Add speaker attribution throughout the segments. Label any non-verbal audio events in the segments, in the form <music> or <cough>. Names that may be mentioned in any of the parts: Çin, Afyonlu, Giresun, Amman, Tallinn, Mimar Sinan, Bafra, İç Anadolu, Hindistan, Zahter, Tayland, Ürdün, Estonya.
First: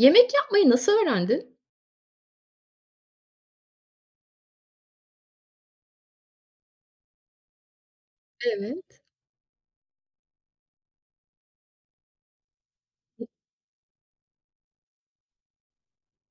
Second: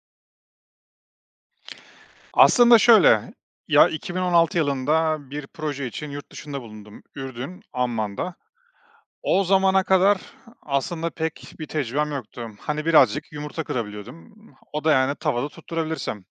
Speaker 1: Yemek yapmayı nasıl öğrendin?
Speaker 2: Aslında şöyle, ya, 2016 yılında bir proje için yurt dışında bulundum, Ürdün, Amman'da.
Speaker 1: Evet.
Speaker 2: O zamana kadar aslında pek bir tecrübem yoktu. Hani, birazcık yumurta kırabiliyordum. O da, yani, tavada tutturabilirsem.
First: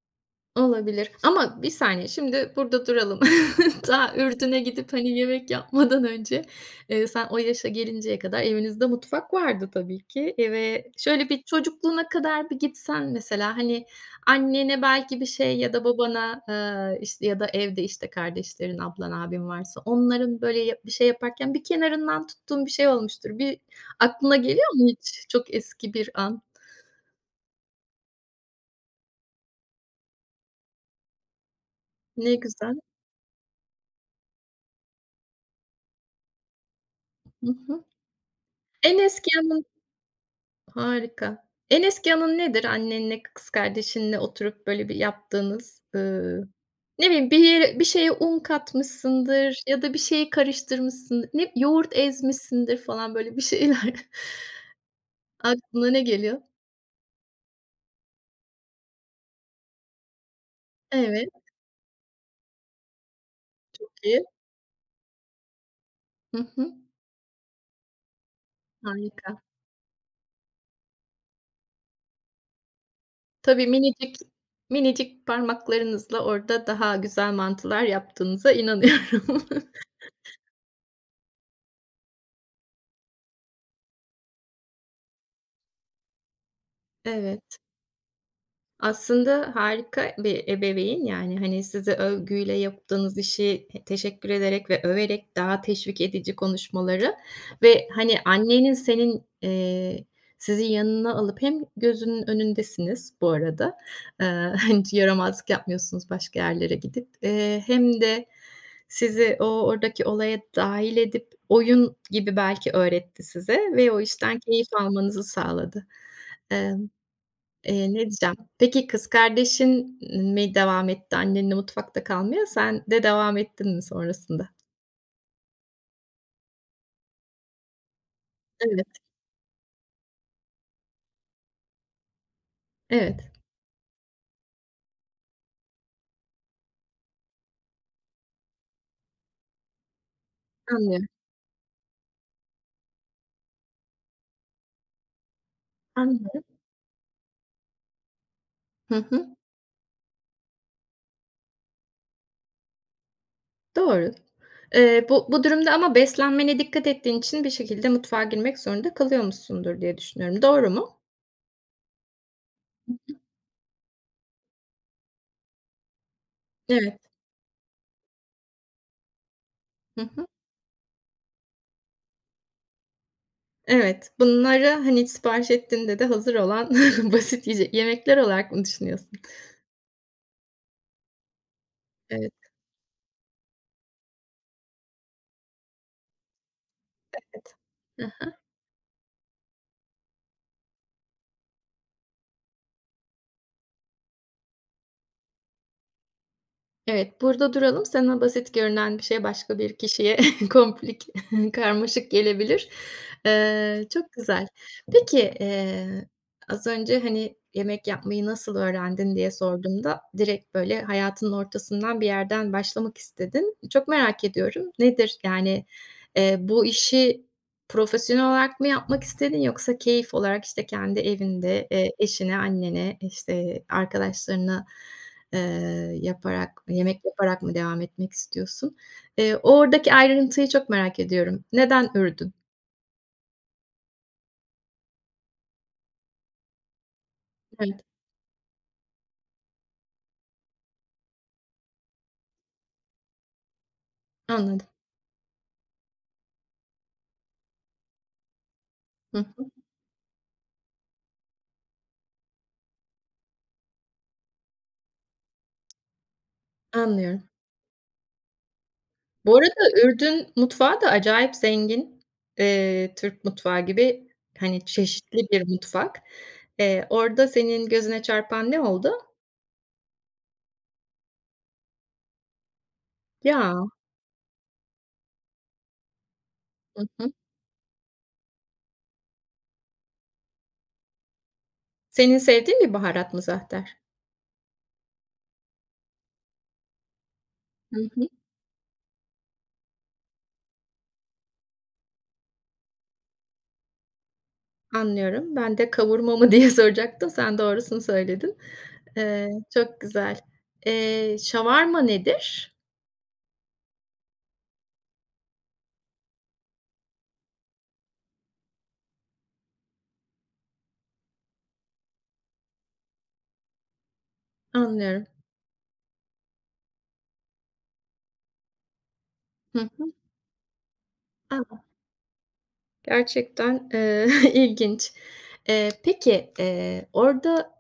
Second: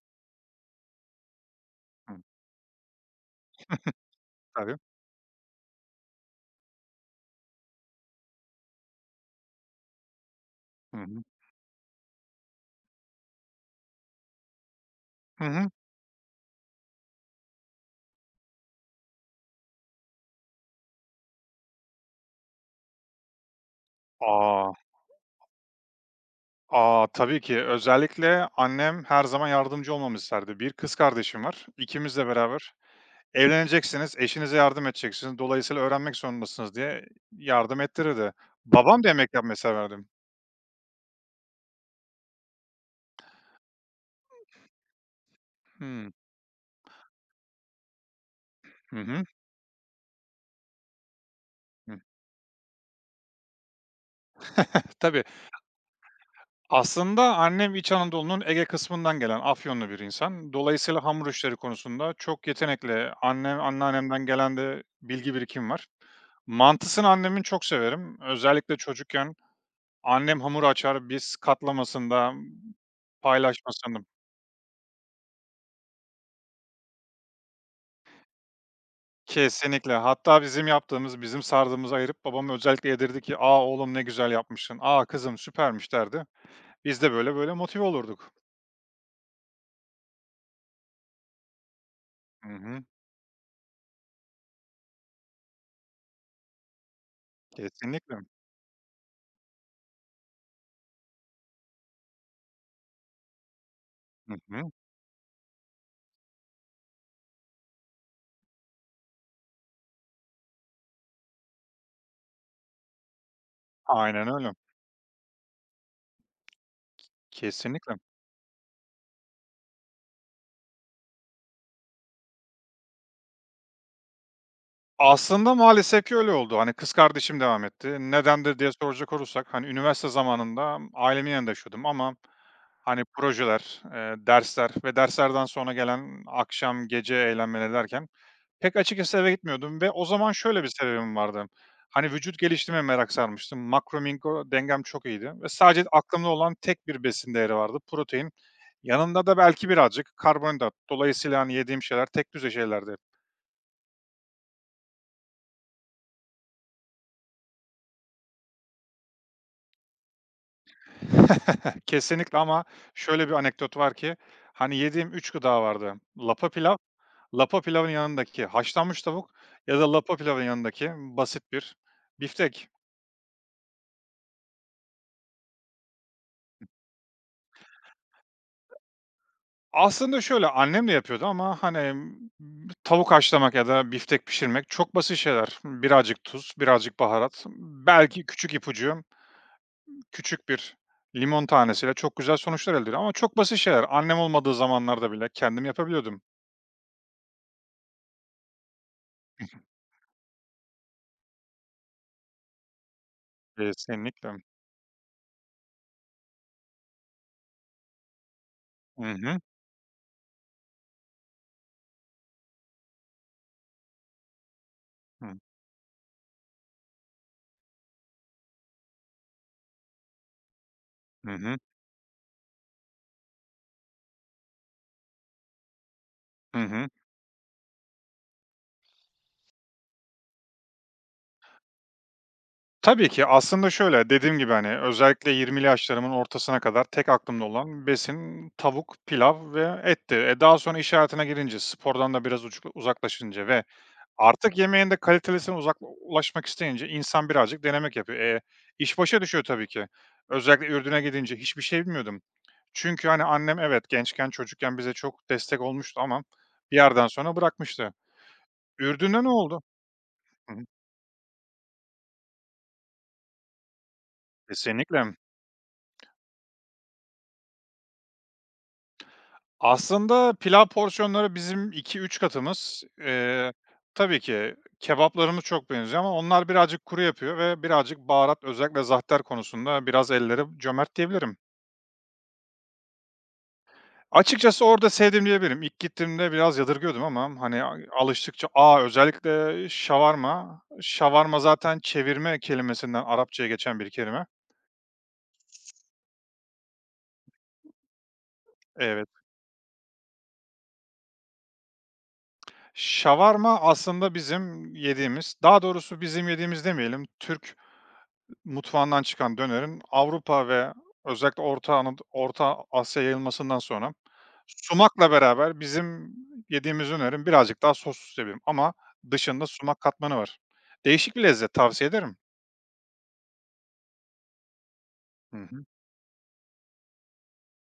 Speaker 1: Olabilir ama bir saniye,
Speaker 2: Hı,
Speaker 1: şimdi burada duralım. <laughs> Daha Ürdün'e
Speaker 2: tabii.
Speaker 1: gidip, yemek yapmadan önce, sen o yaşa gelinceye kadar evinizde mutfak vardı tabii ki. Ve
Speaker 2: Hı hı.
Speaker 1: şöyle bir çocukluğuna kadar bir gitsen mesela, annene belki bir
Speaker 2: Hı
Speaker 1: şey
Speaker 2: hı.
Speaker 1: ya da babana, işte, ya da evde, işte, kardeşlerin, ablan, abin varsa onların böyle ya bir şey yaparken bir kenarından tuttuğun bir şey olmuştur. Bir aklına geliyor
Speaker 2: A!
Speaker 1: mu hiç çok eski bir an?
Speaker 2: A, tabii ki. Özellikle annem her zaman yardımcı olmamı isterdi. Bir kız kardeşim var, İkimizle
Speaker 1: Ne
Speaker 2: beraber.
Speaker 1: güzel.
Speaker 2: "Evleneceksiniz, eşinize yardım edeceksiniz. Dolayısıyla öğrenmek zorundasınız." diye
Speaker 1: Hı
Speaker 2: yardım
Speaker 1: hı.
Speaker 2: ettirirdi.
Speaker 1: En
Speaker 2: Babam da
Speaker 1: eski
Speaker 2: yemek yapmayı
Speaker 1: anın
Speaker 2: severdi.
Speaker 1: harika. En eski anın nedir? Annenle, kız kardeşinle oturup böyle bir yaptığınız,
Speaker 2: Hıı.
Speaker 1: ne bileyim bir yere bir şeye un
Speaker 2: Hı hı.
Speaker 1: katmışsındır ya da bir şeyi karıştırmışsındır, ne yoğurt
Speaker 2: Hı.
Speaker 1: ezmişsindir falan böyle bir şeyler. <laughs>
Speaker 2: Tabii.
Speaker 1: Aklına ne geliyor?
Speaker 2: Aslında annem İç Anadolu'nun Ege kısmından gelen Afyonlu bir insan. Dolayısıyla hamur
Speaker 1: Evet,
Speaker 2: işleri konusunda çok yetenekli. Annem, anneannemden
Speaker 1: peki.
Speaker 2: gelen de bilgi birikim var.
Speaker 1: Hı hı.
Speaker 2: Mantısını annemin çok severim. Özellikle çocukken
Speaker 1: Harika.
Speaker 2: annem hamur açar, biz katlamasında,
Speaker 1: Tabii
Speaker 2: paylaşmasında
Speaker 1: minicik minicik parmaklarınızla orada daha güzel mantılar yaptığınıza inanıyorum. <laughs>
Speaker 2: Kesinlikle. Hatta bizim yaptığımız, bizim sardığımızı ayırıp babam özellikle yedirdi ki, "A, oğlum ne güzel yapmışsın. A, kızım süpermiş." derdi. Biz de böyle böyle
Speaker 1: Evet.
Speaker 2: motive olurduk.
Speaker 1: Aslında harika bir ebeveyn, yani, size
Speaker 2: Hı
Speaker 1: övgüyle
Speaker 2: hı.
Speaker 1: yaptığınız işi teşekkür ederek ve överek daha teşvik edici konuşmaları ve,
Speaker 2: Kesinlikle.
Speaker 1: annenin senin, sizi yanına alıp hem gözünün önündesiniz bu arada,
Speaker 2: Hı
Speaker 1: eee,
Speaker 2: hı.
Speaker 1: <laughs> hiç yaramazlık yapmıyorsunuz başka yerlere gidip, hem de sizi o oradaki olaya dahil edip oyun gibi belki öğretti size ve o
Speaker 2: Aynen
Speaker 1: işten
Speaker 2: öyle.
Speaker 1: keyif almanızı sağladı. Eee
Speaker 2: Kesinlikle.
Speaker 1: ne diyeceğim? Peki kız kardeşin mi devam etti annenle mutfakta kalmaya? Sen de devam ettin mi sonrasında?
Speaker 2: Aslında maalesef ki öyle oldu. Hani, kız kardeşim devam etti. Nedendir diye
Speaker 1: Evet,
Speaker 2: soracak olursak, hani, üniversite zamanında ailemin yanında yaşıyordum ama, hani,
Speaker 1: evet.
Speaker 2: projeler, dersler ve derslerden sonra gelen akşam, gece eğlenmeleri derken pek açıkçası eve gitmiyordum ve o zaman şöyle bir
Speaker 1: Anlıyorum,
Speaker 2: sebebim vardı. Hani, vücut geliştirmeye merak sarmıştım. Makro mikro dengem çok iyiydi ve sadece aklımda
Speaker 1: anlıyorum.
Speaker 2: olan tek bir besin değeri vardı, protein.
Speaker 1: Hı
Speaker 2: Yanında
Speaker 1: hı.
Speaker 2: da belki birazcık karbonhidrat. Dolayısıyla, hani, yediğim şeyler tek düze şeylerdi.
Speaker 1: Doğru. Bu durumda ama beslenmene dikkat ettiğin için bir şekilde mutfağa girmek zorunda kalıyormuşsundur diye düşünüyorum. Doğru mu?
Speaker 2: <laughs> Kesinlikle ama şöyle bir anekdot var ki, hani, yediğim 3 gıda vardı. Lapa pilav,
Speaker 1: Evet.
Speaker 2: lapa pilavın yanındaki haşlanmış tavuk ya da
Speaker 1: Hı
Speaker 2: lapa
Speaker 1: hı.
Speaker 2: pilavın yanındaki basit bir biftek.
Speaker 1: Evet. Bunları, sipariş ettiğinde de hazır olan <laughs> basit yiyecek yemekler olarak mı düşünüyorsun?
Speaker 2: Aslında şöyle, annem de yapıyordu ama, hani,
Speaker 1: Evet,
Speaker 2: tavuk haşlamak ya da biftek pişirmek çok basit şeyler. Birazcık tuz, birazcık baharat,
Speaker 1: evet.
Speaker 2: belki küçük ipucu, küçük bir limon tanesiyle çok güzel sonuçlar elde ediyor ama çok basit şeyler. Annem olmadığı zamanlarda bile kendim yapabiliyordum.
Speaker 1: Evet, burada duralım. Sana basit görünen bir şey başka bir kişiye <laughs> komplik, <laughs> karmaşık gelebilir. Çok
Speaker 2: Kesinlikle.
Speaker 1: güzel. Peki, az önce, yemek yapmayı nasıl öğrendin diye
Speaker 2: Hı.
Speaker 1: sorduğumda direkt böyle hayatının ortasından bir yerden başlamak istedin. Çok merak ediyorum. Nedir?
Speaker 2: Hı
Speaker 1: Yani, bu işi profesyonel olarak mı yapmak istedin yoksa keyif olarak, işte, kendi
Speaker 2: Hı hı.
Speaker 1: evinde, eşine, annene, işte, arkadaşlarına
Speaker 2: Hı
Speaker 1: yaparak,
Speaker 2: hı.
Speaker 1: yemek yaparak mı devam etmek istiyorsun? Oradaki ayrıntıyı çok merak ediyorum. Neden Ürdün?
Speaker 2: Tabii ki aslında şöyle, dediğim gibi, hani, özellikle 20'li yaşlarımın ortasına kadar tek aklımda
Speaker 1: Evet,
Speaker 2: olan besin tavuk, pilav ve etti. E, daha sonra iş hayatına girince, spordan da biraz ucu uzaklaşınca ve artık
Speaker 1: anladım.
Speaker 2: yemeğin de kalitelisine uzak ulaşmak isteyince insan birazcık denemek yapıyor. E, iş
Speaker 1: Hı
Speaker 2: başa düşüyor
Speaker 1: hı,
Speaker 2: tabii ki. Özellikle Ürdün'e gidince hiçbir şey bilmiyordum. Çünkü, hani, annem evet, gençken, çocukken bize çok destek olmuştu ama bir yerden
Speaker 1: anlıyorum.
Speaker 2: sonra bırakmıştı. Ürdün'de ne
Speaker 1: Bu
Speaker 2: oldu?
Speaker 1: arada Ürdün
Speaker 2: Hı hı.
Speaker 1: mutfağı da acayip zengin. Türk mutfağı gibi,
Speaker 2: Kesinlikle.
Speaker 1: çeşitli bir mutfak. Orada senin gözüne çarpan ne oldu?
Speaker 2: Aslında pilav porsiyonları bizim iki üç katımız.
Speaker 1: Ya!
Speaker 2: Tabii ki kebaplarımız çok benziyor ama onlar birazcık
Speaker 1: Hı
Speaker 2: kuru
Speaker 1: hı.
Speaker 2: yapıyor ve birazcık baharat, özellikle zahter konusunda biraz elleri cömert diyebilirim.
Speaker 1: Senin sevdiğin bir baharat mı zahter?
Speaker 2: Açıkçası orada sevdim diyebilirim. İlk gittiğimde biraz yadırgıyordum ama hani
Speaker 1: Hı hı.
Speaker 2: alıştıkça A! Özellikle şavarma. Şavarma zaten çevirme kelimesinden Arapçaya geçen bir kelime.
Speaker 1: Anlıyorum. Ben de kavurma mı <laughs> diye soracaktım. Sen doğrusunu söyledin.
Speaker 2: Evet.
Speaker 1: Çok güzel. Şavarma nedir?
Speaker 2: Şavarma aslında bizim yediğimiz, daha doğrusu bizim yediğimiz demeyelim, Türk mutfağından çıkan dönerin Avrupa ve özellikle Orta Asya yayılmasından sonra
Speaker 1: Anlıyorum.
Speaker 2: sumakla beraber bizim yediğimiz dönerin birazcık daha soslu diyebilirim ama dışında
Speaker 1: Hı
Speaker 2: sumak
Speaker 1: hı.
Speaker 2: katmanı var. Değişik bir lezzet,
Speaker 1: A!
Speaker 2: tavsiye ederim.
Speaker 1: Gerçekten, <laughs> ilginç.
Speaker 2: Hı hı.
Speaker 1: Peki, orada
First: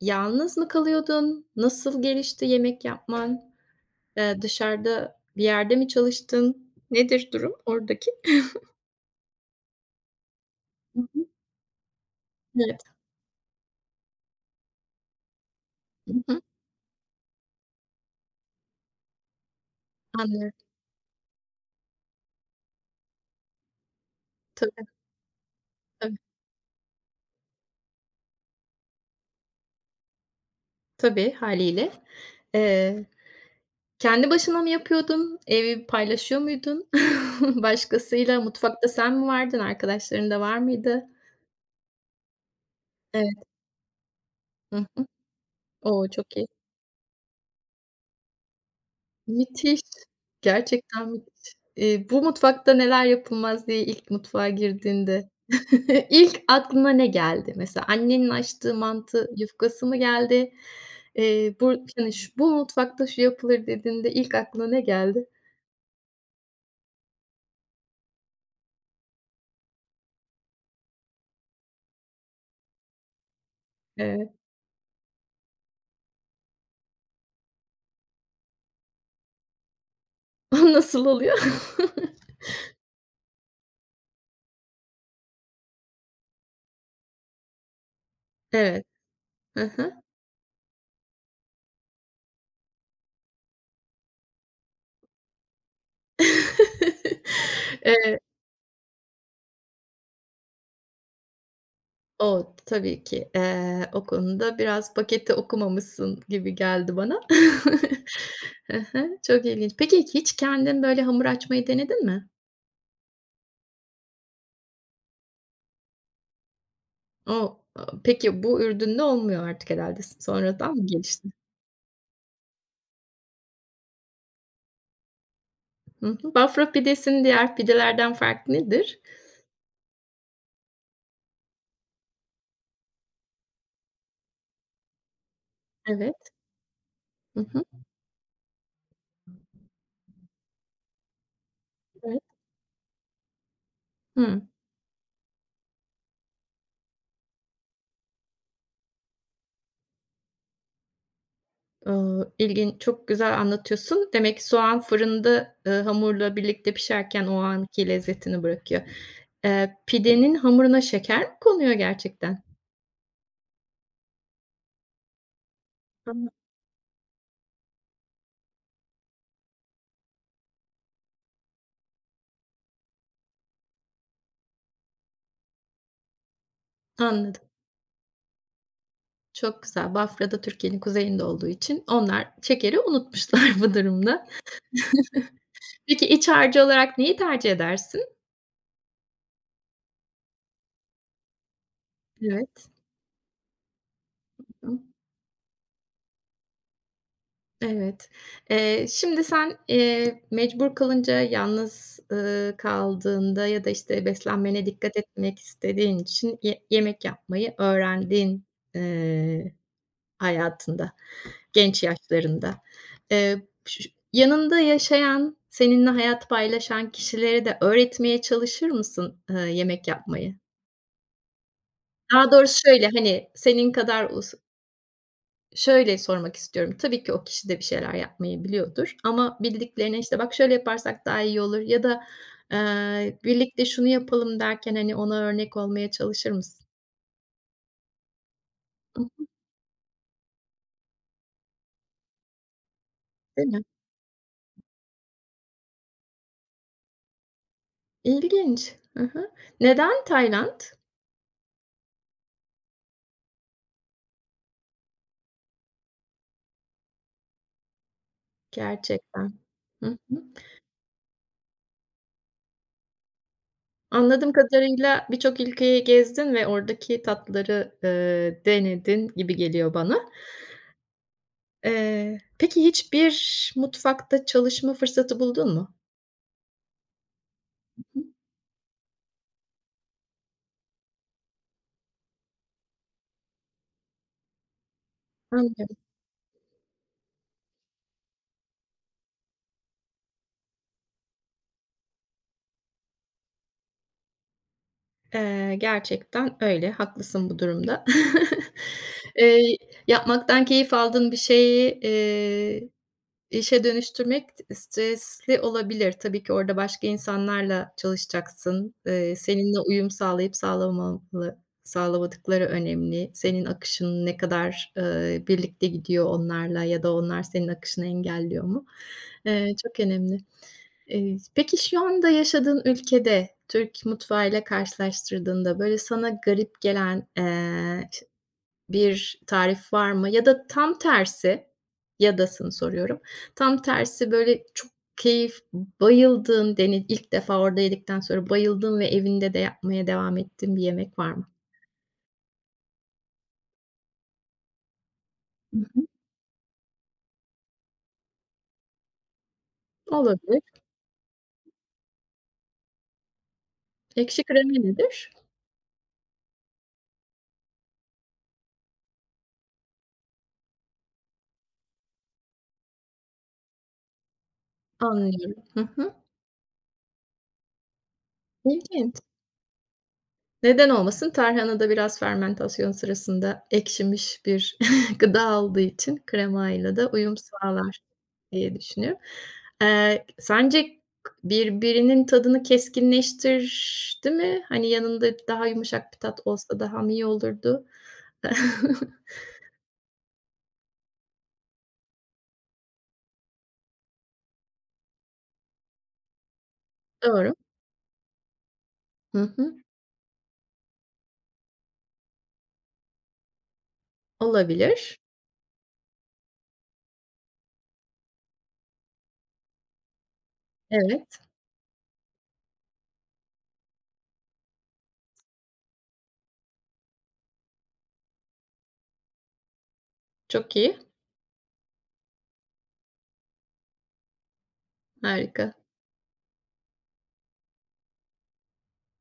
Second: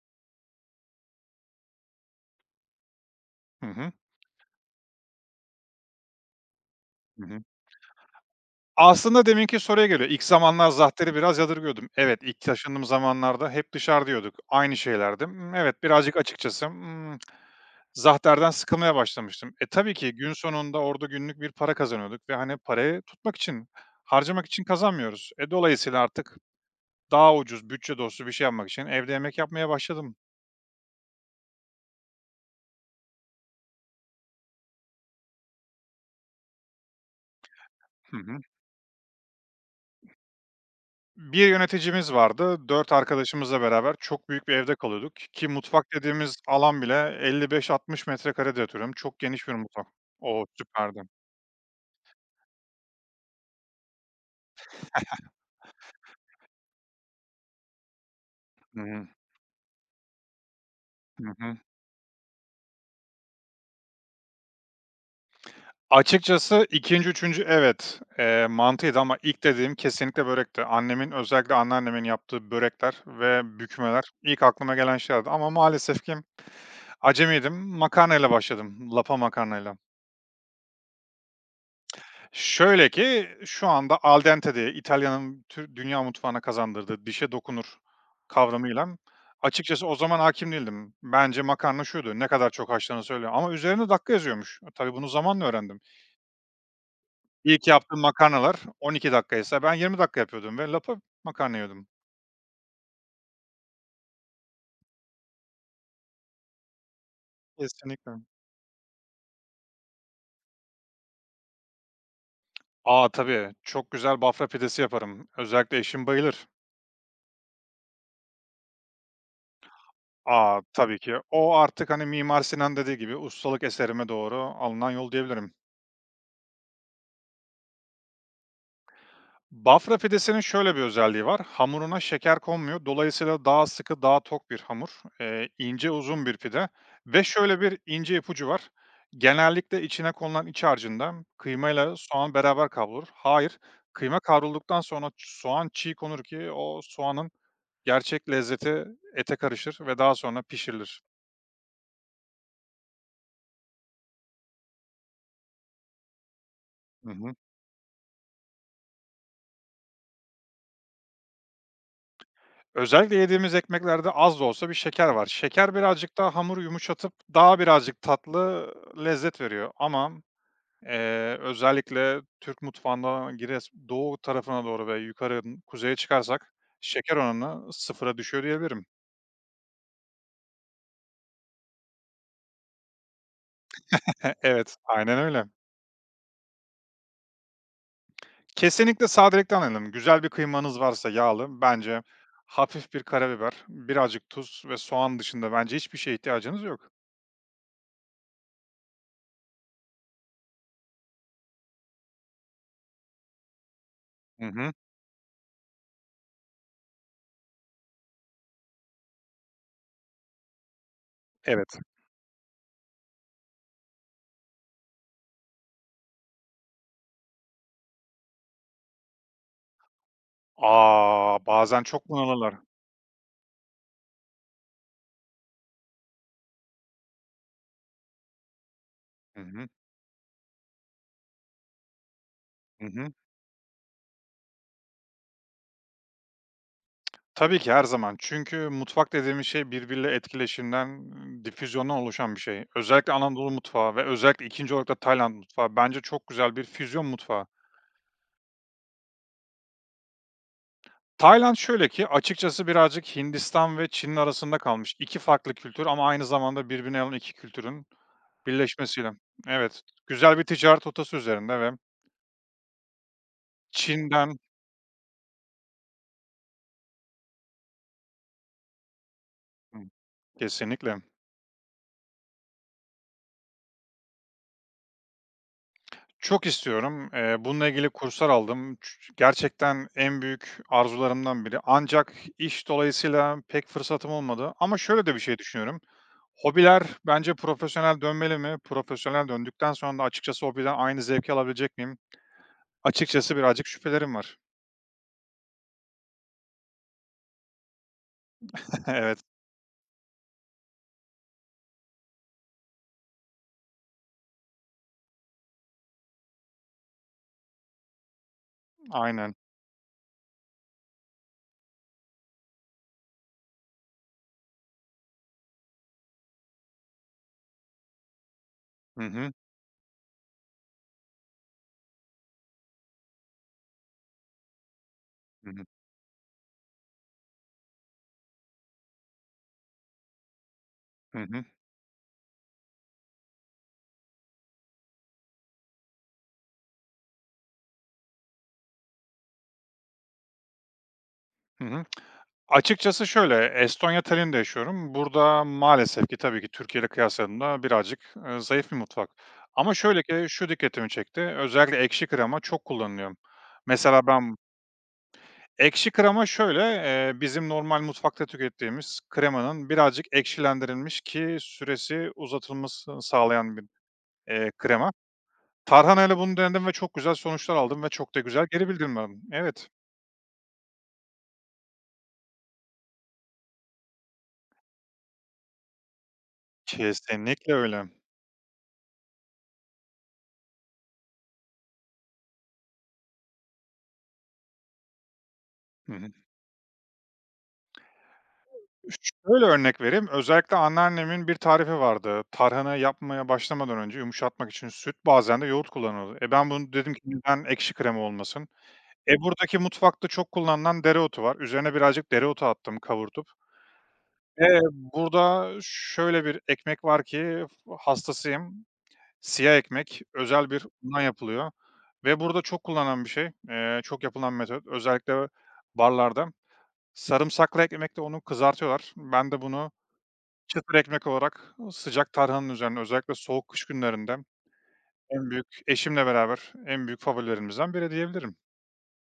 Speaker 1: yalnız mı kalıyordun? Nasıl gelişti yemek yapman?
Speaker 2: Hı hı.
Speaker 1: Dışarıda bir yerde mi çalıştın?
Speaker 2: Hı
Speaker 1: Nedir
Speaker 2: hı.
Speaker 1: durum oradaki?
Speaker 2: Aslında deminki soruya geliyor. İlk zamanlar Zahter'i
Speaker 1: <laughs>
Speaker 2: biraz yadırgıyordum. Evet, ilk
Speaker 1: Evet.
Speaker 2: taşındığım zamanlarda hep dışarıda yiyorduk. Aynı şeylerdi. Evet,
Speaker 1: Hı
Speaker 2: birazcık
Speaker 1: hı.
Speaker 2: açıkçası, Zahter'den sıkılmaya başlamıştım. E, tabii ki gün
Speaker 1: Anlıyorum.
Speaker 2: sonunda orada günlük bir para kazanıyorduk ve, hani, parayı tutmak için, harcamak için
Speaker 1: Tabii,
Speaker 2: kazanmıyoruz. E, dolayısıyla
Speaker 1: tabii.
Speaker 2: artık daha ucuz, bütçe dostu bir şey yapmak için evde yemek yapmaya başladım.
Speaker 1: Tabii, haliyle. Eee Kendi başına mı yapıyordun? Evi paylaşıyor muydun <laughs> başkasıyla?
Speaker 2: <laughs>
Speaker 1: Mutfakta sen mi vardın? Arkadaşların da var mıydı?
Speaker 2: Bir yöneticimiz vardı. Dört
Speaker 1: Evet.
Speaker 2: arkadaşımızla beraber çok büyük bir evde
Speaker 1: Hı hı.
Speaker 2: kalıyorduk ki mutfak
Speaker 1: O,
Speaker 2: dediğimiz
Speaker 1: çok iyi.
Speaker 2: alan bile 55-60 metrekare diye hatırlıyorum. Çok geniş bir
Speaker 1: Müthiş.
Speaker 2: mutfak. O süperdi.
Speaker 1: Gerçekten müthiş. "Bu mutfakta neler yapılmaz?" diye ilk mutfağa girdiğinde <laughs> ilk aklına ne geldi? Mesela annenin açtığı
Speaker 2: Hı hı.
Speaker 1: mantı yufkası mı geldi?
Speaker 2: Hı hı.
Speaker 1: Bu yani "Şu bu mutfakta şu yapılır." dediğinde ilk aklına ne geldi?
Speaker 2: Açıkçası ikinci, üçüncü evet, mantıydı ama ilk dediğim kesinlikle börekti. Annemin, özellikle anneannemin yaptığı börekler ve bükmeler
Speaker 1: Evet.
Speaker 2: ilk aklıma gelen şeylerdi ama maalesef ki acemiydim. Makarnayla başladım, lapa makarnayla.
Speaker 1: <laughs> O nasıl oluyor? <laughs>
Speaker 2: Şöyle ki, şu anda al dente diye İtalya'nın tür dünya mutfağına kazandırdığı dişe dokunur
Speaker 1: Evet.
Speaker 2: kavramıyla
Speaker 1: Hı
Speaker 2: açıkçası o
Speaker 1: hı.
Speaker 2: zaman hâkim değildim. Bence makarna şuydu, ne kadar çok haşlanırsa öyle ama üzerine dakika yazıyormuş. E, tabii bunu zamanla öğrendim.
Speaker 1: <laughs>
Speaker 2: İlk yaptığım
Speaker 1: Eee,
Speaker 2: makarnalar 12 dakikaysa ben 20 dakika yapıyordum ve lapa makarna yiyordum.
Speaker 1: o tabii ki. O konuda biraz paketi okumamışsın gibi geldi bana.
Speaker 2: Kesinlikle.
Speaker 1: <laughs> Hı hı, çok ilginç. Peki hiç kendin böyle hamur açmayı denedin mi?
Speaker 2: Aa tabii. Çok güzel bafra pidesi yaparım. Özellikle eşim bayılır.
Speaker 1: O peki bu ürünle olmuyor artık herhâlde.
Speaker 2: Aa
Speaker 1: Sonradan mı
Speaker 2: tabii ki.
Speaker 1: gelişti?
Speaker 2: O artık, hani, Mimar Sinan dediği gibi ustalık eserime doğru alınan yol diyebilirim.
Speaker 1: Hı hı. Bafra pidesinin diğer pidelerden farkı nedir?
Speaker 2: Bafra pidesinin şöyle bir özelliği var. Hamuruna şeker konmuyor. Dolayısıyla daha sıkı, daha tok bir hamur. İnce, uzun
Speaker 1: Evet.
Speaker 2: bir pide ve
Speaker 1: Hı
Speaker 2: şöyle
Speaker 1: hı.
Speaker 2: bir ince ipucu var. Genellikle içine konulan iç harcından kıymayla
Speaker 1: Evet.
Speaker 2: soğan beraber kavrulur. Hayır, kıyma
Speaker 1: Hıı.
Speaker 2: kavrulduktan sonra soğan çiğ konur ki o soğanın gerçek lezzeti ete karışır ve daha sonra pişirilir.
Speaker 1: İlgin çok güzel anlatıyorsun. Demek ki soğan fırında, hamurla birlikte
Speaker 2: Hı
Speaker 1: pişerken
Speaker 2: hı.
Speaker 1: o anki lezzetini bırakıyor. Pidenin hamuruna şeker mi konuyor gerçekten?
Speaker 2: Özellikle yediğimiz ekmeklerde az da olsa bir şeker var. Şeker birazcık
Speaker 1: Hımm.
Speaker 2: daha hamuru yumuşatıp daha birazcık tatlı lezzet veriyor ama özellikle Türk mutfağında Giresun doğu tarafına doğru ve yukarı kuzeye çıkarsak şeker
Speaker 1: Anladım.
Speaker 2: oranı sıfıra düşüyor diyebilirim.
Speaker 1: Çok güzel. Bafra da Türkiye'nin kuzeyinde olduğu için onlar şekeri unutmuşlar <laughs> bu durumda.
Speaker 2: <laughs> Evet, aynen öyle.
Speaker 1: Peki iç harcı olarak neyi tercih edersin?
Speaker 2: Kesinlikle sadelikten alalım. Güzel bir kıymanız varsa yağlı, bence
Speaker 1: Evet.
Speaker 2: hafif bir karabiber, birazcık tuz ve
Speaker 1: Hı.
Speaker 2: soğan dışında bence hiçbir şeye ihtiyacınız yok.
Speaker 1: Evet. Şimdi sen, mecbur kalınca, yalnız, kaldığında ya da, işte,
Speaker 2: Hı
Speaker 1: beslenmene
Speaker 2: hı.
Speaker 1: dikkat etmek istediğin için ye yemek yapmayı öğrendin, eee, hayatında,
Speaker 2: Evet.
Speaker 1: genç yaşlarında. Ş ş yanında yaşayan, seninle hayat paylaşan kişilere de öğretmeye çalışır mısın, yemek yapmayı?
Speaker 2: Aa, bazen çok
Speaker 1: Daha
Speaker 2: bunalırlar.
Speaker 1: doğrusu şöyle, senin kadar us Şöyle sormak istiyorum, tabii ki o kişi de bir şeyler yapmayı biliyordur ama
Speaker 2: Hı hı.
Speaker 1: bildiklerine, işte, "Bak, şöyle yaparsak daha iyi olur." ya da,
Speaker 2: Hı hı.
Speaker 1: "Birlikte şunu yapalım." derken, ona örnek olmaya çalışır mısın?
Speaker 2: Tabii ki her zaman. Çünkü
Speaker 1: Hı,
Speaker 2: mutfak dediğimiz şey birbiriyle etkileşimden, difüzyondan oluşan bir şey. Özellikle
Speaker 1: değil
Speaker 2: Anadolu
Speaker 1: mi?
Speaker 2: mutfağı ve özellikle 2. olarak da Tayland mutfağı bence çok güzel bir füzyon mutfağı.
Speaker 1: İlginç. Hı hı. Neden Tayland
Speaker 2: Tayland şöyle ki açıkçası birazcık Hindistan ve Çin'in arasında kalmış. 2 farklı kültür ama aynı zamanda birbirine yakın 2 kültürün birleşmesiyle.
Speaker 1: gerçekten?
Speaker 2: Evet,
Speaker 1: Hı hı.
Speaker 2: güzel bir ticaret rotası üzerinde ve
Speaker 1: Anladığım
Speaker 2: Çin'den.
Speaker 1: kadarıyla birçok ülkeyi gezdin ve oradaki tatları, denedin gibi geliyor
Speaker 2: Hı,
Speaker 1: bana.
Speaker 2: kesinlikle.
Speaker 1: Peki hiçbir mutfakta çalışma fırsatı buldun mu?
Speaker 2: Çok istiyorum. Bununla ilgili
Speaker 1: Hı.
Speaker 2: kurslar aldım. Gerçekten en büyük arzularımdan biri. Ancak iş dolayısıyla pek fırsatım olmadı ama şöyle de bir şey
Speaker 1: Anlıyorum.
Speaker 2: düşünüyorum. Hobiler bence profesyonel dönmeli mi? Profesyonel döndükten sonra da açıkçası hobiden aynı zevki alabilecek miyim? Açıkçası birazcık şüphelerim var.
Speaker 1: Gerçekten öyle, haklısın bu durumda. <laughs>
Speaker 2: <laughs> Evet,
Speaker 1: Eee, yapmaktan keyif aldığın bir şeyi, işe dönüştürmek stresli olabilir. Tabii ki orada başka insanlarla çalışacaksın.
Speaker 2: aynen.
Speaker 1: Seninle uyum sağlayıp sağlamamalı sağlamadıkları önemli. Senin akışın ne kadar, birlikte gidiyor onlarla ya da onlar senin akışını engelliyor mu?
Speaker 2: Hı hı.
Speaker 1: Çok önemli. Peki şu anda yaşadığın ülkede Türk mutfağıyla
Speaker 2: Hı
Speaker 1: karşılaştırdığında,
Speaker 2: hı.
Speaker 1: böyle, sana garip gelen, ş bir tarif var mı? Ya da tam
Speaker 2: Hı hı.
Speaker 1: tersi, ya dasını soruyorum, tam tersi, böyle, çok keyif bayıldığın, deni ilk defa orada yedikten sonra bayıldığın ve evinde de yapmaya devam ettiğin bir yemek var mı?
Speaker 2: Hı hı. Açıkçası şöyle, Estonya Tallinn'de yaşıyorum. Burada
Speaker 1: Hı hı.
Speaker 2: maalesef ki tabii ki Türkiye ile kıyasladığımda birazcık, zayıf bir mutfak. Ama şöyle ki
Speaker 1: Olabilir.
Speaker 2: şu dikkatimi çekti, özellikle ekşi krema çok kullanılıyor. Mesela
Speaker 1: Ekşi
Speaker 2: ben
Speaker 1: krema nedir?
Speaker 2: ekşi krema şöyle, bizim normal mutfakta tükettiğimiz kremanın birazcık ekşilendirilmiş ki süresi uzatılmasını sağlayan bir, krema.
Speaker 1: Anlıyorum. Hı hı.
Speaker 2: Tarhanayla bunu denedim ve çok güzel sonuçlar aldım ve çok da güzel geri
Speaker 1: İlginç.
Speaker 2: bildirim aldım. Evet,
Speaker 1: Neden olmasın? Tarhana da biraz fermentasyon sırasında ekşimiş bir <laughs> gıda olduğu için kremayla da uyum
Speaker 2: kesinlikle
Speaker 1: sağlar
Speaker 2: öyle.
Speaker 1: diye düşünüyorum. Sence k birbirinin tadını keskinleştirdi mi? Hani, yanında daha
Speaker 2: Hı
Speaker 1: yumuşak bir
Speaker 2: hı.
Speaker 1: tat olsa daha mı iyi olurdu? <laughs>
Speaker 2: Şöyle örnek vereyim, özellikle anneannemin bir tarifi vardı. Tarhana yapmaya başlamadan önce yumuşatmak için süt, bazen de yoğurt kullanıldı. E, ben bunu dedim ki
Speaker 1: Doğru.
Speaker 2: neden ekşi krema olmasın? E,
Speaker 1: Hı
Speaker 2: buradaki
Speaker 1: hı.
Speaker 2: mutfakta çok kullanılan dereotu var. Üzerine birazcık dereotu attım kavurtup. E,
Speaker 1: Olabilir.
Speaker 2: burada şöyle bir ekmek var ki hastasıyım. Siyah ekmek, özel bir undan
Speaker 1: Evet,
Speaker 2: yapılıyor ve burada çok kullanılan bir şey, çok yapılan metot. Özellikle barlarda. Sarımsaklı ekmekle onu kızartıyorlar. Ben de bunu
Speaker 1: çok
Speaker 2: Çıtır
Speaker 1: iyi,
Speaker 2: ekmek olarak sıcak tarhananın üzerine özellikle soğuk kış günlerinde en büyük
Speaker 1: harika.
Speaker 2: eşimle beraber en büyük favorilerimizden biri diyebilirim.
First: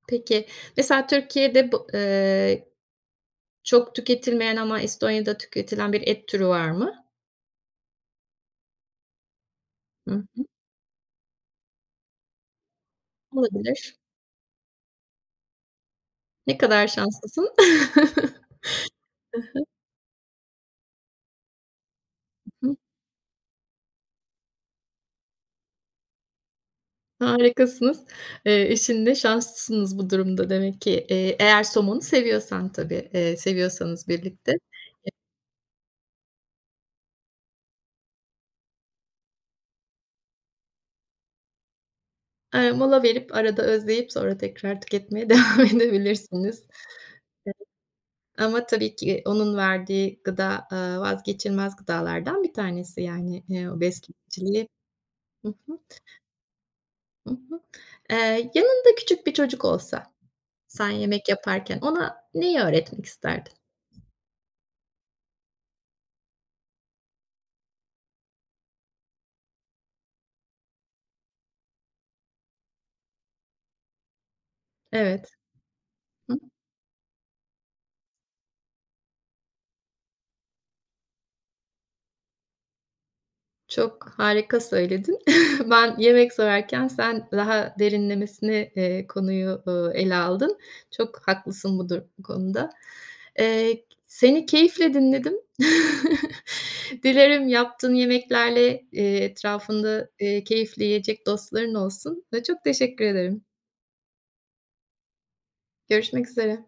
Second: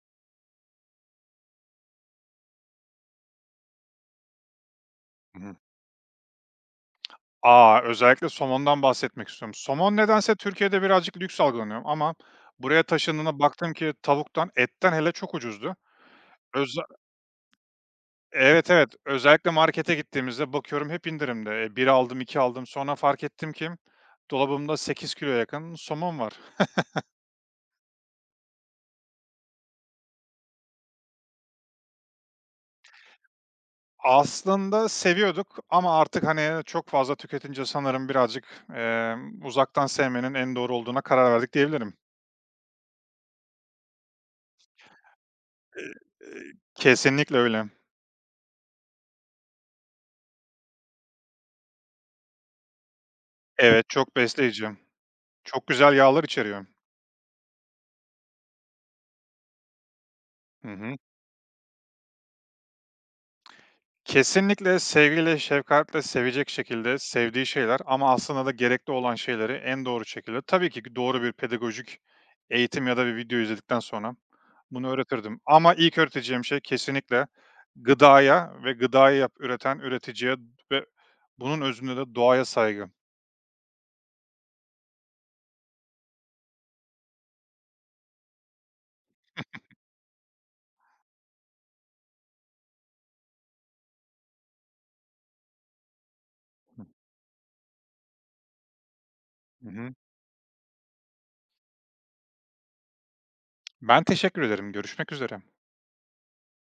Speaker 1: Peki, mesela Türkiye'de bu çok tüketilmeyen ama
Speaker 2: Hı
Speaker 1: Estonya'da
Speaker 2: hı.
Speaker 1: tüketilen bir et türü var mı?
Speaker 2: A! Özellikle somondan bahsetmek istiyorum. Somon
Speaker 1: Hı
Speaker 2: nedense Türkiye'de birazcık lüks algılanıyor ama buraya taşındığında baktım ki
Speaker 1: olabilir.
Speaker 2: tavuktan, etten hele çok ucuzdu.
Speaker 1: Ne
Speaker 2: Öze
Speaker 1: kadar şanslısın. <laughs>
Speaker 2: Evet, evet. Özellikle markete gittiğimizde bakıyorum hep indirimde. E, 1 aldım, 2 aldım.
Speaker 1: Hı
Speaker 2: Sonra fark ettim ki dolabımda 8 kiloya yakın somon var.
Speaker 1: harikasınız. Eşinle şanslısınız bu durumda demek ki. Eğer somonu seviyorsan tabii, seviyorsanız birlikte.
Speaker 2: Aslında seviyorduk ama artık, hani, çok fazla tüketince sanırım birazcık, uzaktan sevmenin en doğru olduğuna karar verdik diyebilirim.
Speaker 1: Mola verip arada özleyip sonra tekrar tüketmeye <laughs> devam edebilirsiniz.
Speaker 2: Kesinlikle öyle.
Speaker 1: Ama tabii ki onun verdiği gıda, vazgeçilmez gıdalardan bir tanesi yani, o
Speaker 2: Evet, çok besleyici.
Speaker 1: besleyiciliği Hı
Speaker 2: Çok
Speaker 1: hı.
Speaker 2: güzel yağlar içeriyor.
Speaker 1: Hı hı. Yanında küçük bir çocuk olsa
Speaker 2: Hı
Speaker 1: Sen
Speaker 2: hı.
Speaker 1: yemek yaparken ona neyi öğretmek isterdin?
Speaker 2: Kesinlikle sevgiyle, şefkatle sevecek şekilde sevdiği şeyler ama aslında da gerekli olan şeyleri en doğru şekilde tabii ki doğru bir pedagojik eğitim ya da bir video izledikten sonra bunu
Speaker 1: Evet.
Speaker 2: öğretirdim. Ama ilk
Speaker 1: Hı.
Speaker 2: öğreteceğim şey kesinlikle gıdaya ve gıdayı üreten üreticiye ve bunun özünde de doğaya saygı.
Speaker 1: Çok harika söyledin. <laughs> Ben yemek sorarken sen daha derinlemesine, konuyu, ele aldın. Çok haklısın bu konuda. Seni keyifle dinledim. <laughs> Dilerim yaptığın yemeklerle,
Speaker 2: Hı hı.
Speaker 1: etrafında, keyifle yiyecek dostların olsun ve çok teşekkür ederim.
Speaker 2: Ben teşekkür ederim. Görüşmek üzere.
Speaker 1: Görüşmek üzere.